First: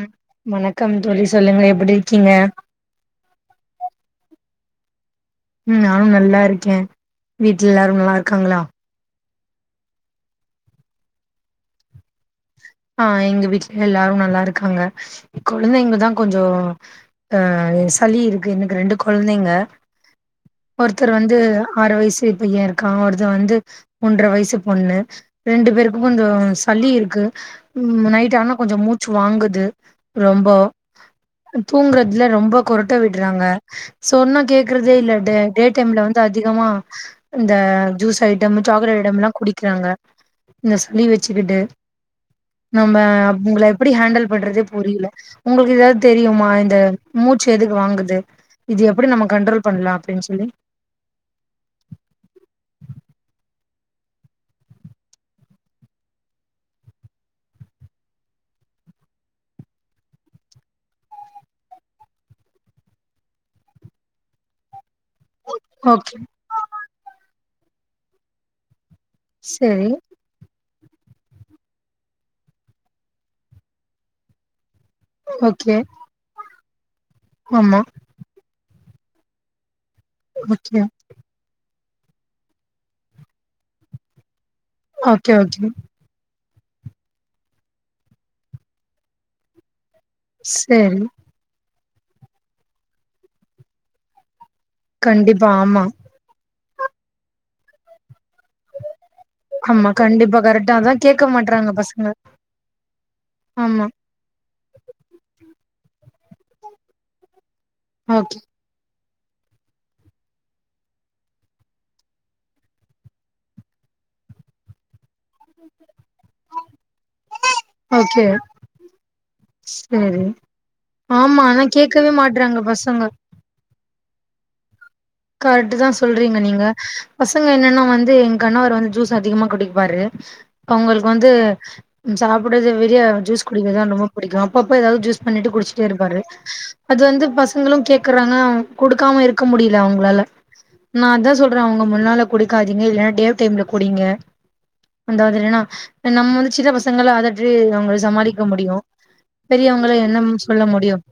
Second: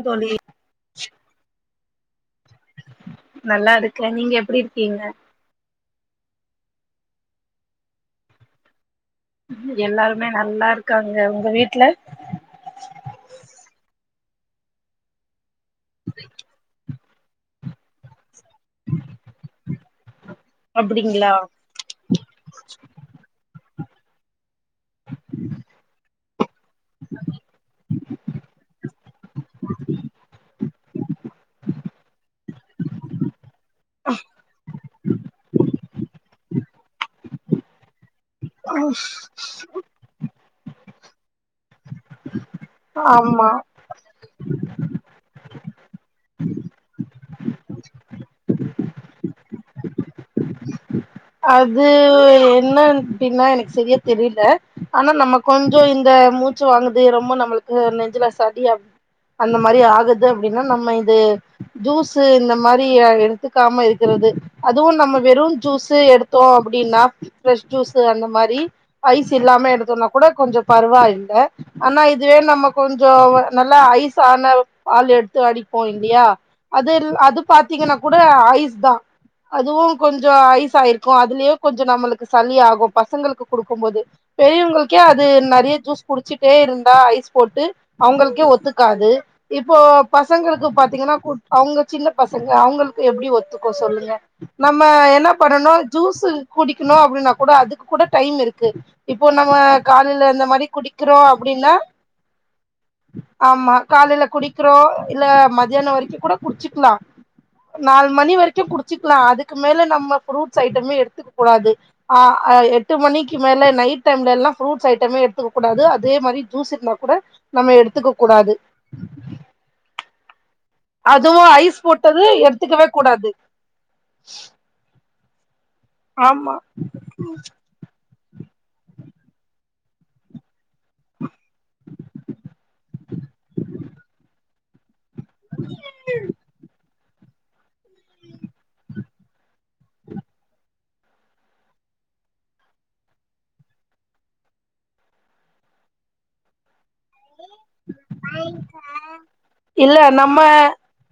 ம் வணக்கம் தோழி சொல்லுங்க எப்டி இருக்கீங்க நல்லா இருக்க நீங்க எப்டி இருக்கீங்க ம் நானும் நல்லா இருக்கே வீட்ல எல்லாரு நல்லா இருக்காங்களா எல்லாருமே நல்லா இருக்காங்க உங்க வீட்ல ஆ எங்க வீட்ல எல்லாரு நல்லா இருக்காங்க கொழந்தைங்கதா கொஞ்சோ ஆ சளி இருக் கு எனக்கு ரெண்டு கொழந்தைங்க ஒருத்தர் அப்டிங்களா வந்து ஆறு வைசு பைய இருக்கா ஒருத்த வந்து ஒன்ற வைசு பொண்ணு ரெண்டு பேருக்கு கொஞ்சோ சளி இருக்கு ம் நைட்டு ஆனா கொஞ்சோ மூச்சு வாங்குது ரொம்போ தூங்குறதுல ரொம்ப கொரட்ட விட்றாங்க சொன்னா கேக்றதே இல்ல ட டே டைம்ல வந்து அதிகமா இந்த ஜூஸ் ஐ ட்டம் சாக்லேட் ஐட்டம்லா குடிக்கிறாங்க இந்த சளி வெச்சுக்கிட்டு நம்ம ஆமா அவ்ங்கள எப்டி ஹாண்டில் பண்றதே புரிய்ல உங்களுக்கு ஏதாவ் தெரியுமா இந்த மூச்சு எதுக்கு வாங்குது இது எப்டி நம்ம கண்ட்ரோல் பண்லா அப்டின் சொல்லி அது என்ன அப்பின்னா எனக் செரியா தெரிய்ல ஆனா நம்ம கொஞ்சொ இந்த மூச்சு வாங்குது ரொம்ப நம்மளுக்கு நெஞ்சுல சளி அ அந்த மாரி ஆகுது அப்டின்னா நம்ம இது ஜூஸு இந்த மாரி அ எடுத்துக்காம இருக்குறது அதுவு நம்ம வெறு ஜூ ஸு ஓகே எடுத்தோ அப்டின்னா ஃப்ரெஷ் ஜூஸு அந்த மாரி ஐஸ் இல்லாம சரி எடுத்தோன்னாக் கூட கொஞ்சொ பருவா இல்ல ஆனா இதுவே நம்ம கொஞ்சொ நல்லா ஐஸ் ஆன பால் எடுத்து ஓகே அடிப்போ இல்லியா அது இல் அது ஆமா பாத்தீங்கன்னா கூட ஐஸ் தா அதுவு கொஞ்சொ ஐஸ் ஓகே இருக்கு அதுலயு கொஞ்சொ நம்மளுக்கு சளி ஆகும் பசங்களுக்கு குடுக்கும் போது பெரியவங்களுக் கே அது ஓகே ஓகே நறைய ஜூஸ் குடிச்சிட்டே இருந்தா ஐஸ் போட்டு அவுங்களுக்கே ஒத்துக்காது இப்போ பசங்களுக்கு சரி பாத்தீங்கன்னா கு அவுங்க சின்ன பசங்க அவங்களுக்கு எப்டி ஒத்துக்கு சொல்லுங்க நம்ம என்னா கண்டிப்பா பண்ணணு ஆமா ஜூஸு குடிக்கிணு அப்டின்னாக் கூட அதுக்கு கூட டைம் இரு க்கு இப்போ நாங்க ஆமா காலைல கண்டிப்பா இந்த மாரி கரெக்டா அதா குடிக்கிறோ கேட்க மாட்றாங்க அப்டின்னா பசங்க ஆமா காலைல குடி க்றோ இல்ல மத்யானொ வரைக்கு கூட குடிச்சிக்லா நாலு மணி ஓகே வரைக் கு குடிச்சிக்லா அதுக்கு மேல நம்ம ஃப்ரூட்ஸ் ஐட்டமே எடுத்துக்கக் கூடாது ஆ அ எட்டு மணிக்கி மேல நை ட்டைம்லேல்லா ஃப்ரூட்ஸ் ஐட்டமே எடுத்துக்கக் கூடாது அதே மாரி ஜூஸ் இருந்தா கூட நம்ம எடுத்துக்கக் கூடாது சேரி அதுவு ஐஸ் போட்டது எடுத்துக்கவே பசங்க கூடாது கரட்டுதா சொல்றீங்க ஆமா நீங்க பசங்க என்னன்னா வந்து எங்கணவர் வந் ஜூஸ் அதிகமா குடிப்பாரு அவ்ங்களுக்கு வந்து சாப்புட்றது விடிய ஜூஸ் குடிக்கிறதுதா ரொம்ப புடிக்கு அப்பப்ப ஏதாவ்து ஜூஸ் பண்ணிட்டு குடிச்சிட்டே இருப்பாரு அது வந்து பசங்களு கேக்குறாங்க அவ்ங் குடுக்காம இருக்க முடி இல்ல அவுங்களால நா அதா சொல்றே அவுங்க முன்னால குடிக்காதீங்க இல்லன்னா டே டைம்ல குடிங்க ரெண்டாவது என்னனா நம்ம வந்து சின்ன பசங்கள அதட் ட்று அவுங்கள சமாளிக்க முடியு இல்ல பெரியவங்கள என்ன நம்ம சொல்ல முடியும்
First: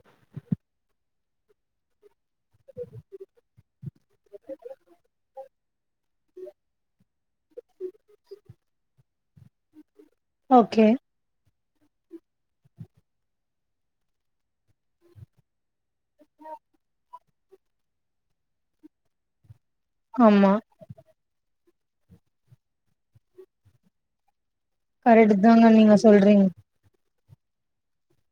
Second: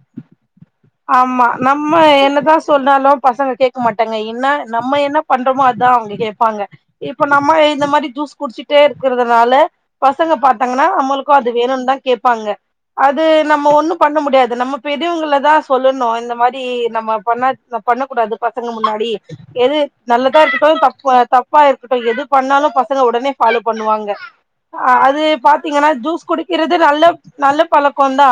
ஆமா நம்ம என்னதா சொன்னாலு பசங்க கேக்க மாட்டாங்க என்னா நம்ம என்ன பண்றோமோ அதா அவுங்க கேப்பாங்க இப்ப நம்ம இந்த மாறி ஜூஸ் குடிச்சிட்டே இருக்கிறதுனால பசங்க ஓகே பாத்தாங்கன்னா அம்மளுக் கு அது வேணுனு தா கேப்பாங்க அது நம்ம ஒண்ணு பண்ண முடியாது நம்ம பெரியவங்கள தா ஸ் சொல்லணு இந்த மாரி நம்ம பண்ண பண்ணக்கூடாது பசங்க முன்னாடி எது நல்லதா ஆமா இருக்கட்டு தப் தப்பா இருக்ட்டு எது பண்ணாலு பசங்க உடனே பாலோ பண்ணுவாங்க அது கரெக்ட் தாங்க பாத்தீங்கன்னா நீங்க ஜூஸ் சொல்றீங்க குடிக்கிறது நல்லப் நல்ல பழக்கோ தா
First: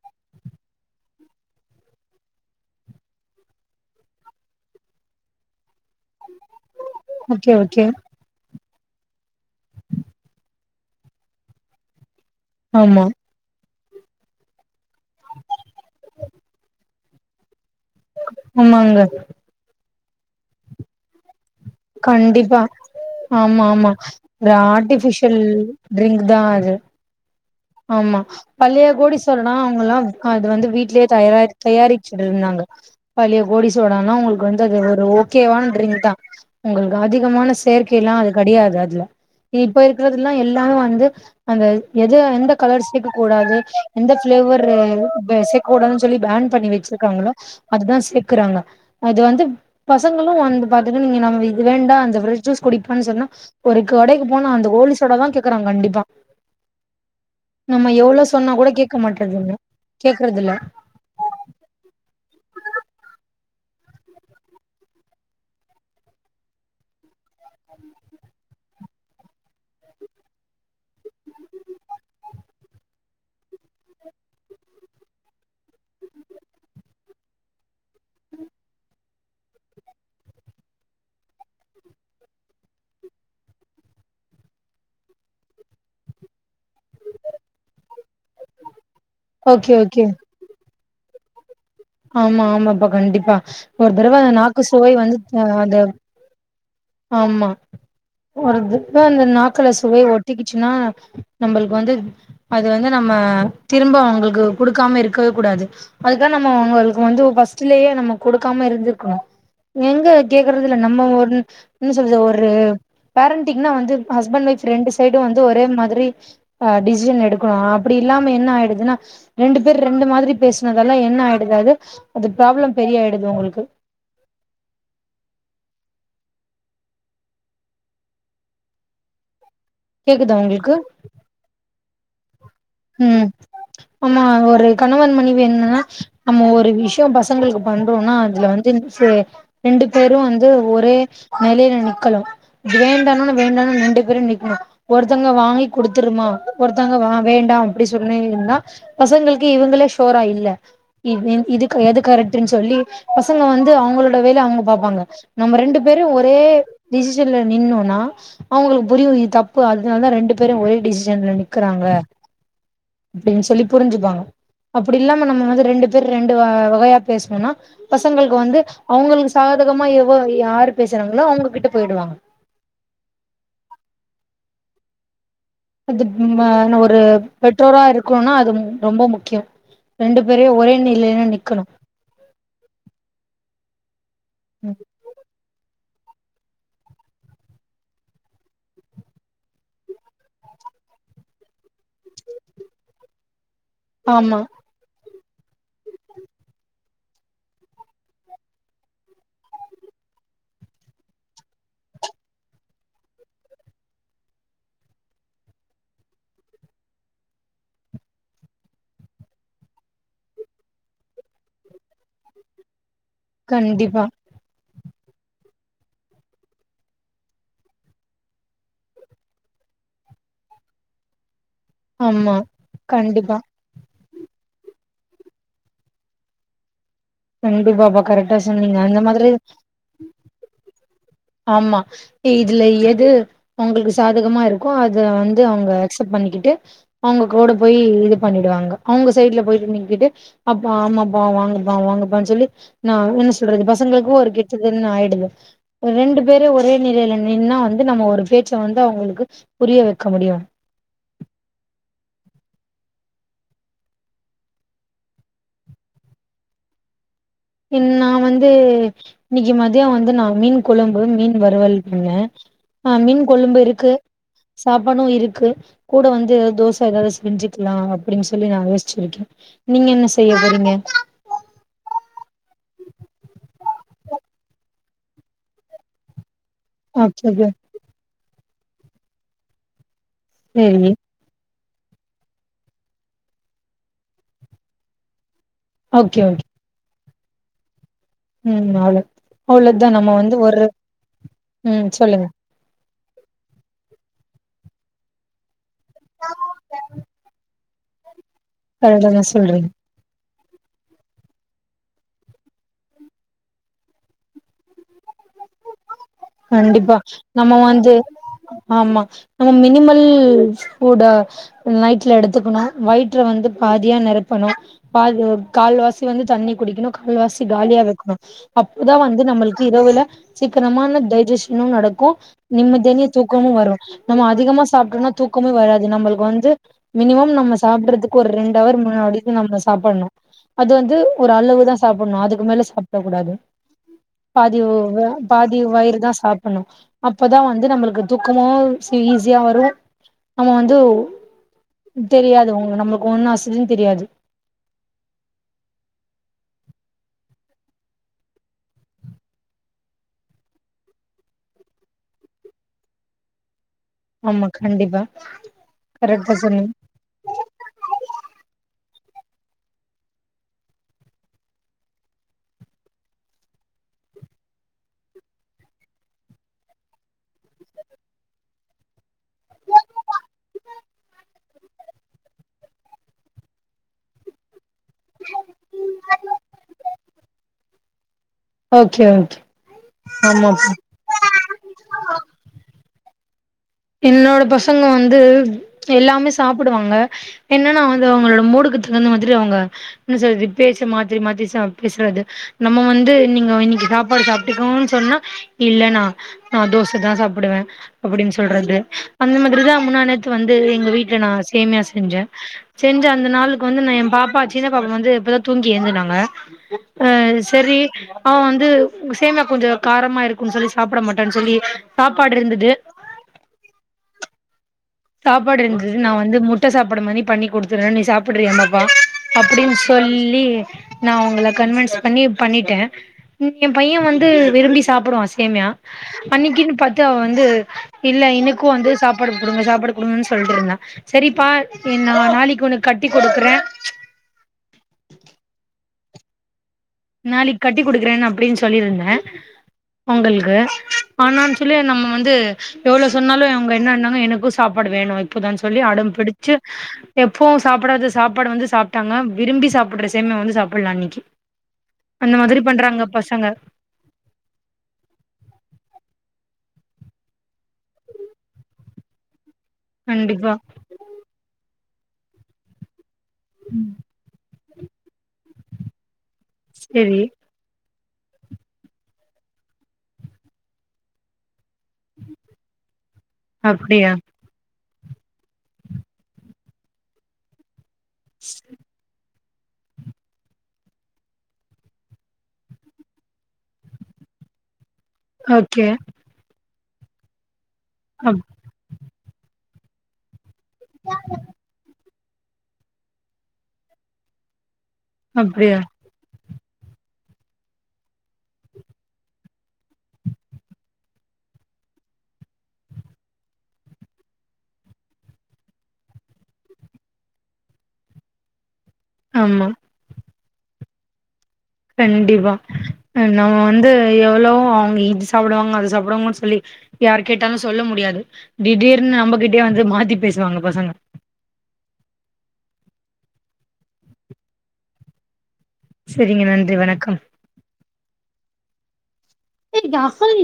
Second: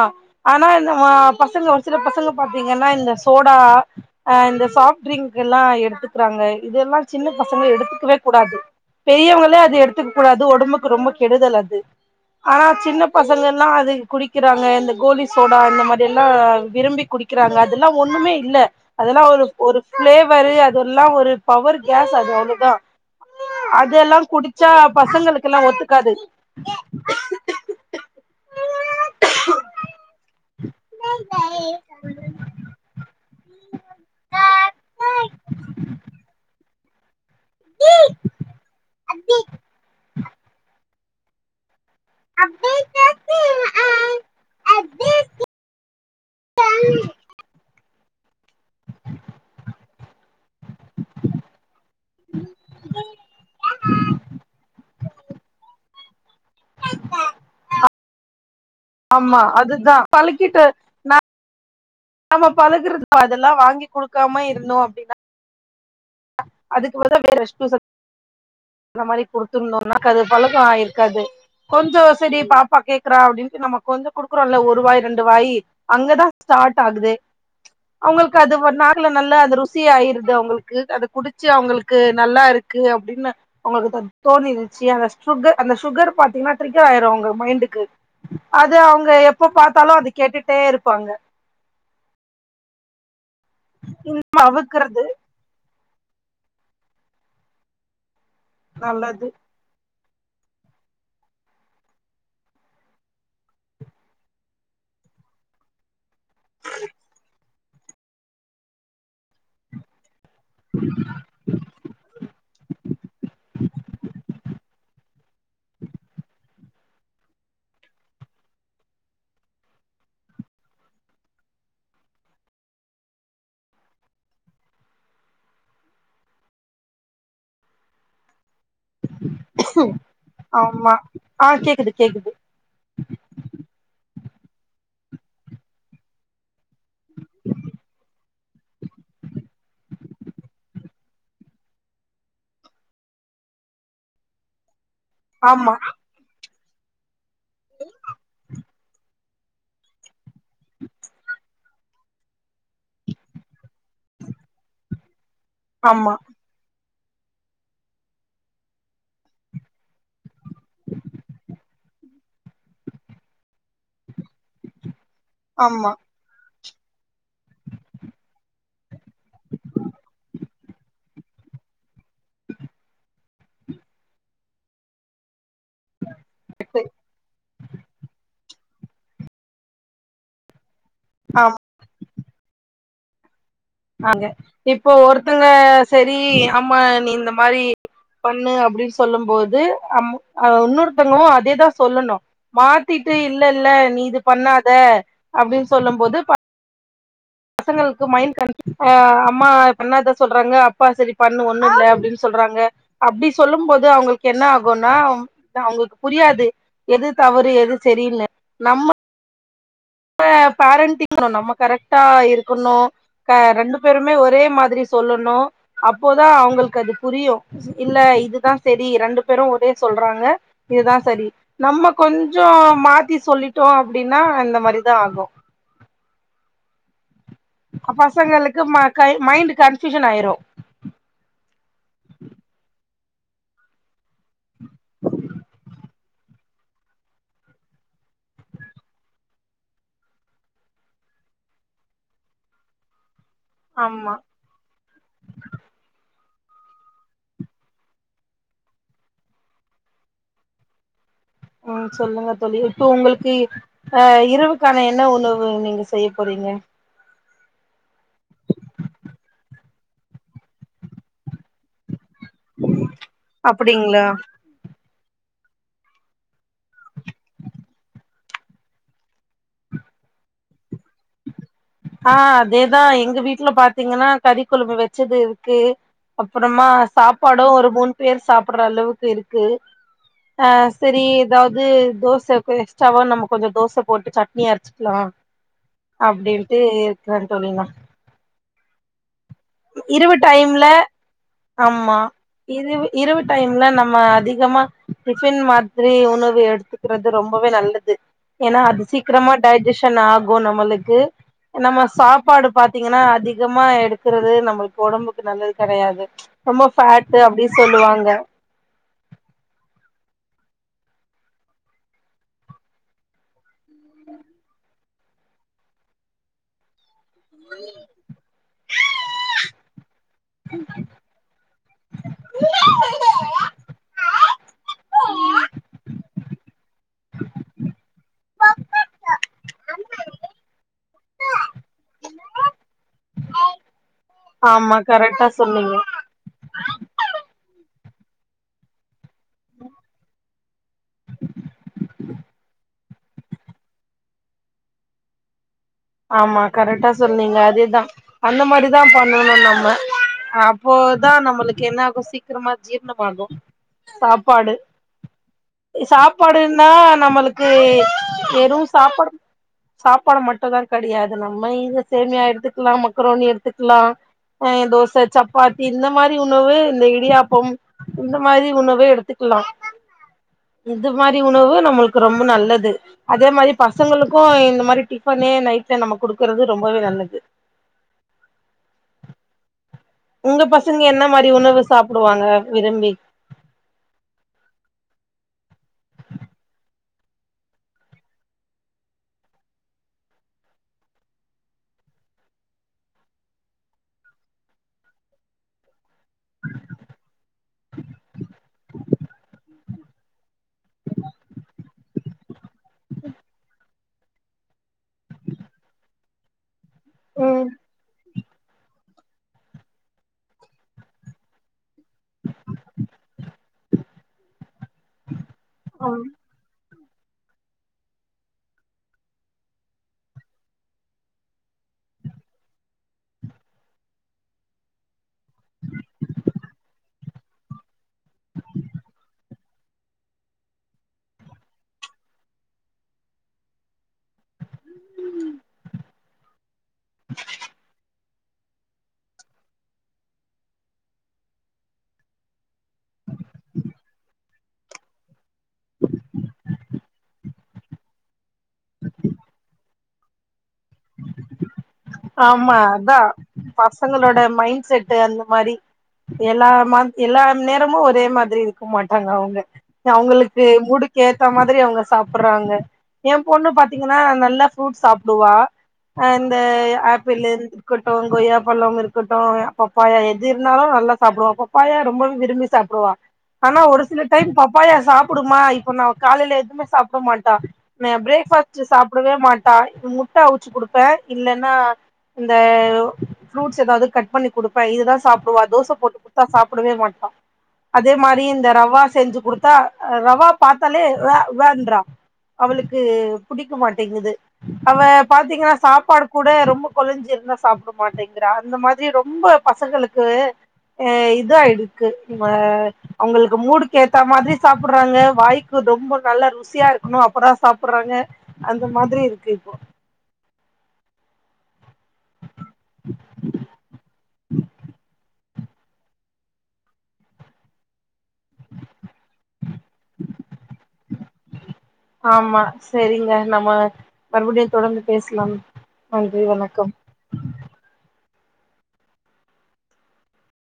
ஆனா ஆ பசங்க ஒரு சில பசங்க பாத்தீங்கன்னா இந்த சோடா இந்த சாப்ட்ரிங்க் எல்லா எடுத்துக்கிறாங்க இதெல்லா சின்ன ஓகே பசங்க ஓகே எடுத்துக்கவே கூடாது பெரியவங்களே அது எடுத்துக்க கூடாது உடம்புக்கு ரொம்ப கெடுதல் அது ஆனா சின்ன ஆமா பசங்க எல்லா அது குடிக்கிறாங்க இந்த கோலி சோடா இந்த மாரி எல்லா விரும்பி குடிக்கிறாங்க அதெல்லா ஒண்ணுமே இல்ல ஆமாங்க அதெல்லா ஒரு ஒரு பிளேவரு அதெல்லா ஒரு பவர் கேஸ் அது கண்டிப்பா அவ்ளோதா ஆமா ஆமா அதெல்லா ஒரு குடிச்சா ஆர்ட்டிபிஷியல் பசங்களுக்கெல்லா ஒத்துக்காது ட்ரிங்க் தா அது ஆமா பள்ளைய கோடி சொரனா அவங்கல்லாம் அது வந்து வீட்லயே தயார தயாரி சிருந்தாங்க பழிய கோடி சோடனா அவுங்களுக்கு வந்து அது ஒரு ஓகேவானட்ரிங் தா உங்களுக்கு அதிகமான செயற்கே எல்லா அது கிடையாது அதுல இப்ப இருக்கறிது எல்லா எல்லாரு வந்து அந்த எது எந்த கலர் சிகு கூடாது எந்த பிளேவர்ரு சேக்க கூடாதுன் சொல்லி பேன் பண்ணி வச்சிருக்காங்களோ அதுதா சேக்குறாங்க அது வந்து பசங்களு வந் பாத்திங் இது வேண்டா அந்த ஃப்ரெஷ் ஜூஸ் குடிப்பனு சொன்னா ஒரு கெடக்கி போனா அந்த கோலி சோட தா கேக்குறா கண்டிப்பா [unintelligible] நம்ம எவ்ளோ சொன்னா கூட கேக்க ஆமா மாட்றதுல்ல அதுதா கேக்குறதுல்ல நம்ம பழகுறதுக்கா அதெல்லா வாங்கி குடுக்காம இருந்தோ அப்டின்னா அதுக்கு பத வேற ஜூஸ அந்த மாறி குடுத்திருந்தோனா கது பழக்கோ ஆயிருக்காது கொஞ்ச செரி பாப்பா கேக்குறா அப்டின்னுட்டு நம கொஞ்சோ குடுக்குறோல்ல ஒருவாய் ரெண்டு வாய் அங்கதா ஸ்டார்ட் ஆகுதே அவுங்களுக்கு அது நாக்குல நல்ல அந்த ருசி ஆயிருது அவுங்களுக் கு அத குடுச்சு அவுங்களுக்கு நல்லா இருக்கு அப்டின்னு உங்களுக்கு அது தோணிருச்சு அந்த சுகர் அந்த சுகர் பாத்தீங்கன்னா ட்ரிக்கர் ஆயிரு உங்க மைண்டுக்கு அது அவுங்க ஓகே எப்பப்பாத்தாலு ஓகே அத கேட்டுட்டே இருப்பாங்க ஆமா ஆமாப்பா கண்டிப்பா ஒரு தடவ அது நாக்கு சுவை அவுக்குறது வந்து அது ஆமா ஒருதுடவ அந்த நல்லது நாக்குல சுவை ஒட்டிக்குச்சுன்னா நம்பளுக்கு வந்து அது வந்து நம்ம திரும்ப அவுங்களுக்கு குடுக்காம இருக்கவே கூடாது அதுக்கான் நம்ம உங்களுக்கு வந்து ஃபஸ்ட்லயே நம்ம குடுக்காம இருந்திருக்கணு எங்க கேக்குறதுல்ல நம்ம ஒன்னு சொல்றது ஒரு பேரண்டிங்னா வந்து ஹஸ்பண்ட் ஒய்ப் ரெண்டு சைடு வந்து ஒரே மாதிரி டிஷ்ஷன் எடுக்கணு அப்டி இல்லாம என்ன ஆயிடுதுனா ரெண்டு பேர் ரெண்டு மாதிரி பேசுனதெல்லா என்ன ஆயிடுது அது அது ப்ராப்ளம் பெரிய ஆயிடுது உங்களுக்கு கேக்குதா உங்களுக்கு ஆமா ஆ கேக்குது கேக்குது ம்ம் ஆமா ஒரு கணவன் மனைவி என்னன்னா நம்ம ஒரு விஷியோ பசங்களுக்கு பண்றோனா அதுல வந்து செரி ரெண்டு பேரு வந்து ஒரே நெலையில நிக்கல வேண்டாணானு வேண்டாணானு ரெண்டு பேரு நிக்கணு ஒருத்தங்க வாங்கி ஆமா குடுத்துருமா ஒருத்தங்க வா வேண்டாம் அப்படி சொன்னியிருந்தா பசங்களுக்கு இவங்களே ஷோரா இல்ல இ இ இது எது கரெக்டுன்னு சொல்லி பசங்க வந்து அவுங்களோட வேல அவுங்க பாப்பாங்க நம்ம ரெண்டு பேரு ஆமா ஒரே டிசிஷன்ல நின்னோனா அவங்களுக்கு புரியும் இது தப்பு அதனால தா ரெண்டு பேரு ஒரே டிசிஷன்ல நிக்குறாங்க அப்டின் சொல்லி புரிஞ்சுப்பாங்க அப்டி இல்லாம நம்ம வந்து ரெண்டு ஆமா பேர் ரெண்டு வ வகையா பேசுனோனா பசங்களுக்கு வந்து அவங்களுக்கு சாதகமா எவ்வோ யாரு பேசுறாங்களோ அவங்ககிட்ட போயிடுவாங்க திட்மனு ஒரு பெற்றோரா இருக்கோனா அது ரொம்ப முக்கியோ ரெண்டு பேரயு ஒரே நிலையில ஆமா நிக்கணு ஆங்க இப்போ ஒருத்தங்க சரி அம்மா நீ இந்த மாரி பண்ணு அப்பிடின் சொல்லும் போது அம் அ இன்னொருத்தவங்களு அதேதா சொல்லணு மாத்திட்டு இல்ல இல்ல நீ இது ஆமா பண்ணாத அப்டின் சொல்லும் போது பசங்களுக்கு மைண்ட் [inaudible] அ அம்மா பண்ணாத சொல்றாங்க அப்பா சரி பண்ணு ஒன்னு இல்ல அப்டின் சொல்றாங்க அப்டி சொல்லும் போது அவங்களுக் என்ன ஆகுன்னா அவங்களுக் புரியாது எது தவறு எது செரினு நம்ம அ பேரண்டிங்ல நம்ம கரெக்ட்டா இருக்கணு க ரெண்டு கண்டிப்பா பேருமே ஒரே மாதிரி சொல்லணு அப்போதா அவங்களுக் அது புரியு இல்ல இதுதா செரி ரெண்டு பேரு ஒரே சொல்றாங்க இதுதா சரி நம்ம ஆமா கொஞ்ஜோ மாத்தி கண்டிப்பா சொல்லிட்டோ அப்டின்னா இந்த மாரிதா ஆகு கண்டிப்பாப்பா கரெக்டா பசங்களுக்கு சொன்னீங்க ம அந்த கை மாதிரி மைண்ட் கன்ஃபியூஷன் ஆயிரு ஆமா இதுல எது உங்களுக்கு சாதகமா இருக்கோ அத வந்து அவுங்க அக்சப்ட் பண்ணிக்கிட்டு அவுங்க கூட போய் இது பண்ணிடுவாங்க அவுங்க சைட்ல போயிட்டு நிங்கிட்டு அப்பா ஆமாப்பா வாங்கப்பா வாங்கப்பான் சொல்லி நா என்ன சொல்றது பசங்களுக்கு ஆமா ஒரு கெட் டதுனு ஆயிடுது ரெண்டு பேரு ஒரே நிலையில நின்னா வந்து நம்ம ஒரு பேச்ச வந்து அவங்களுக்கு புரிய வக்க முடியு ம் சொல்லுங்க தோழி இப்போ உங்களுக்கு அ இரவுக்கான என்ன உணவு நீங்க செய்ய போறீங்க இன் நா வந்து இன்னைக்கு மதியோ வந்து நா மீன் கொழம்பு மீன் வறுவல் பண்ணே ஆ மீன் கொழும்பு இருக்கு அப்டிங்களா சாப்பாடு இருக்கு கூட வந்து தோச ஏதாது செஞ்சுக்கலா அப்படின் சொல்லி நா யோசிச்சுருக்கே நீங்க என்ன செய்ய போறீங்க ஆ அதேதா எங்க வீட்ல பாத்தீங்கன்னா கறி கொழம்பு வச்சது இருக்கு அப்புறமா ஓகே சாப்பாடு ஓகே ஒரு மூணு பேர் சாப்பிடுற அளவுக்கு இருக்கு அ சரி ஏதாது தோச எக்ஸ்ட்ராவா நம்ம கொஞ்சோ தோச போட்டு சட்னிய அரச்சுக்கலா ஓகே ஓகே அப்டின்ட்டு இருக்குறே தோழி நா ம் அவ்ளோ அவ்ளோதா நம்ம இரவு வந்து ஒரு டைம்ல ம் ஆமா சொல்லுங்க இரவு இரவு டைம்ல நம்ம அதிகமா டிஃபன் மா திரி உணவு எடுத்துக்கிறது ரொம்பவே நல்லது ஏனா அது கரெக்டா தா சீக்கிரமா சொல்றீங்க டைஜஸ் டனாகு நம்மளுக்கு நம்ம சாப்பாடு பாத்தீங்கன்னா அதிகமா எடுக்குறது நம்மளுக் உடம்புக்கு நல்லது கெடயாது கண்டிப்பா நம்ம வந்து ஆமா நம்ம மினிமல் கூட நைட்ல எடுத்துக்கணு வயிற்ற வந்து பாதியா நெரப்பணு பாதி கால்வாசி வந்து தண்ணி குடிக்கணு கால்வாசி காலியா வெக்கணு அப்போதா வந்து நம்மளுக்கு இரவுல சீக்கனமான டைஜிஷனு நடக்கு நிம்மதியான தூக்கமும் வரு நம்ம அதிகமா சாப்பிட்டோன்னா தூக்கமே வராது நம்மளுக்கு வந்து மினிமம் நம்ம சாப்பிட்றதுக்கு ஒரு ரெண்டு அவர் முன்னாடி தா நம்ம சாப்பர்ணு அது வந்து ஒரு அளவு தா சாப்பர்ணு அதுக்கு மேல சாப்ட கூடாது பாதி ஆமா ஒவ் கரெக்டா பாதி சொன்னீங்க வயிறு தா சாப்புர்ணு அப்பதா வந்து நம்மளுக்கு தூக்கமும் ஸி ஈஸியா வரு நம்ம வந்து தெரியாது உங்க நம்மளுக்கு ஒண்ணு அசதின்னு தெரியாது ஆமா கரெக்டா சொன்னீங்க அதேதா அந்த மாதிரிதா பண்ணணு நம்ம அப்போதா நம்மளுக்கு என்னாகு சீக்கிரமா ஜீர்ணமாகு ஆமா சாப்பாடு கண்டிப்பா கரெக்டா சாப்பாடுன்னா சொன்னீங்க நம்மளுக் கு வேறு சாப்பாட சாப்பாட மட் டு தா கேடையாது நம்ம இது சேமியா எடுத்துக்கலா மக்ரோனி எடுத்துக்கலா அ தோச சப்பாத்தி இந்த மாரி உணவு இந்த இடியாப்போ இந்த மாரி உணவ எடுத்துக்கலா இந்த மாரி உணவு நம்மளுக்கு ரொம்ப நல்லது அதே மாரி பசங்களுக்கு இந்த மாரி டி பண்ணே நைட்ல நம்ம குடுக்கறது ரொம்பவே நல்லது ஓகே ஓகே உங்க ஆமாப்பா பசங்க என்ன மாதிரி உணவு சாப்பிடுவாங்க விரும்பி என்னோட பசங்க வந்து எல்லாமே சாப்புடுவாங்க என்னன்னா வந்து அவங்களோட மூடுக்கு தகுந்த மாதிரி அவுங்க என்ன சொல்றது பேச மாத்தி மாத்தி சாப் பேசறது நம்ம வந்து நீங்க இன்னைக்கி சாப்பாடு சாப்ட்டுக்கோங்கன் சொன்னா இல்லன்னா நா தோச தா சாப்புடுவே அப்புடின் சொல் றே அந்த மாதிரி தா முன்ன நேத்து வந்து எங்க வீட்ல நா சேமியா செஞ்சே செஞ்ச அந்த நாளுக் கு வந்து நா ஏ பாப்பா சின்ன பாப்பா வந்து இப்பதா தூங்கி ஏழுந்தனாங்க அ ம் செரி அவ வந்து சேமியா கொஞ்சோ காரமா இருக்குன் சொல்லி சாப்புட மாட்டா சொல்லி சாப்பாடு இருந்தது சாப்பாடு இருந்தது நா வந்து மு முட்ட சாப்புட மாரி பண்ணி குடுத்துரு நீ சாப்புடுறீயா பாப்பா அப்டின்னு சொல்லி நா உங்கள கன்வின்ஸ் பண்ணி பண்ணிட்டே எ பைய வந்து விரும்பி சாப்புடுவா சேமியா அன்னைக்கின்னு பாத்து அவ வந்து இல்ல எனக்கு வந்து சாப்பாடு குடுங்க சாப்பாடு கொடுங்கன் சொல்லிட்டு இருந்தா செரிப்பா நா நாளைக்கி உனக்கு கட்டி குடுக்குறே நாளைக்கி கட்டி குடுக்குறே அப்படின்னு சொல்லியிருந்தே உங்களுக்கு ஆன சொல்லி நம்ம வந்து எவ்ளோவு சொன்னாலு அவுங்க என்னன்னாங்க எனக்கு சாப்பாடு வேணு இப்பத சொல்லி அடம்பிடிச்சு எப்பவு சாப்பிடாத சாப்பாடு வந்து சாப்பிட்டாங்க விரும்பி சாப்புட்ற சேமியா வந்து சாப்பலா அன்னைக்கி ஆமா அதா பசங்களோட மைண்ட் செட்டு அந்த மாரி எல்லா மா எல்லா நேரமும் ஒரே மாதிரி இருக்க மாட்டாங்க அவங்க அவங்களுக்கு கண்டிப்பா மூடுக்கு ஏத்த மாதிரி அவங்க சாப்புட்றாங்க எ பொண்ணு பாத்தீங்கன்னா நல்லா ஃப்ரூட்ஸ் சாப்புடுவா ஆ இந்த செரி ஆப்பிளு இருக்கட்டு கொய்யா பழம் இருக்கட்டு பப்பாயா எது இருந்தாலு நல்லா சாப்புடுவா பப்பாயா ரொம்ப விரும்பி சாப்புடுவா ஆனா ஒரு சில அப்டியா டைம் பப்பாயா சாப்புடுமா இப்ப நா காலையில எதுவுமே சாப்புட மாட்டா ந பிரேக் ஃபஸ்ட் சாப்படவே மாட்டா இப்ப முட்ட அவிச் சி குடுப்ப இல்லன்னா இந்த ஃப்ருட்ஸ் எதாவது கட் பண்ணி குடுப்ப இதுதா சாப் டுவா தோசை ஓகே போட்டுக் குடுத்தா சாப்படவே மாட்டா அதே மாரி அப் இந்த ரவா செஞ்சு குடுத்தா ரவா பாத்தாலே வே வே ன்றா அவளுக்கு புடிக்க மாட்டேங்குது அவ பாத்திங்கன்னா அப்டியா சாப்பாடு கூட ரொம்ப கொலஞ்சிருந்தா சாப்ட மாட்டேங்றா அந்த மாதிரி ரொம்ப பசங்களுக்கு ஆ இதாயிடுக்கு இந்த அவங்களுக்கு மூடுக்கு ஏத்த மாதிரி சாப்பிடுறாங்க வாய்க்கு தொம்ப நல்லா ருசியா இருக்கணு அப்பதா சாப்பிடுறாங்க அந்த மாதிரி இருக் ஆமா கண்டிப்பா நம்ம வந்து எவ்வளோ அவங்க இது சாப்பிடுவாங்க அது சாப்பிடுவாங்கன் சொல்லி யார் கேட்டாலு சொல்ல முடியாது திடீர்னு நம்மகிட்டயே வந்து மாத்தி பேசுவாங்க பசங்க ஆமா செரிங்க நம்ம மறுபடியு தொடர்ந்து பேசலாம் நன்றி செரிங்க வணக்கம் நன்றி வணக்கம் ஏ அ சரி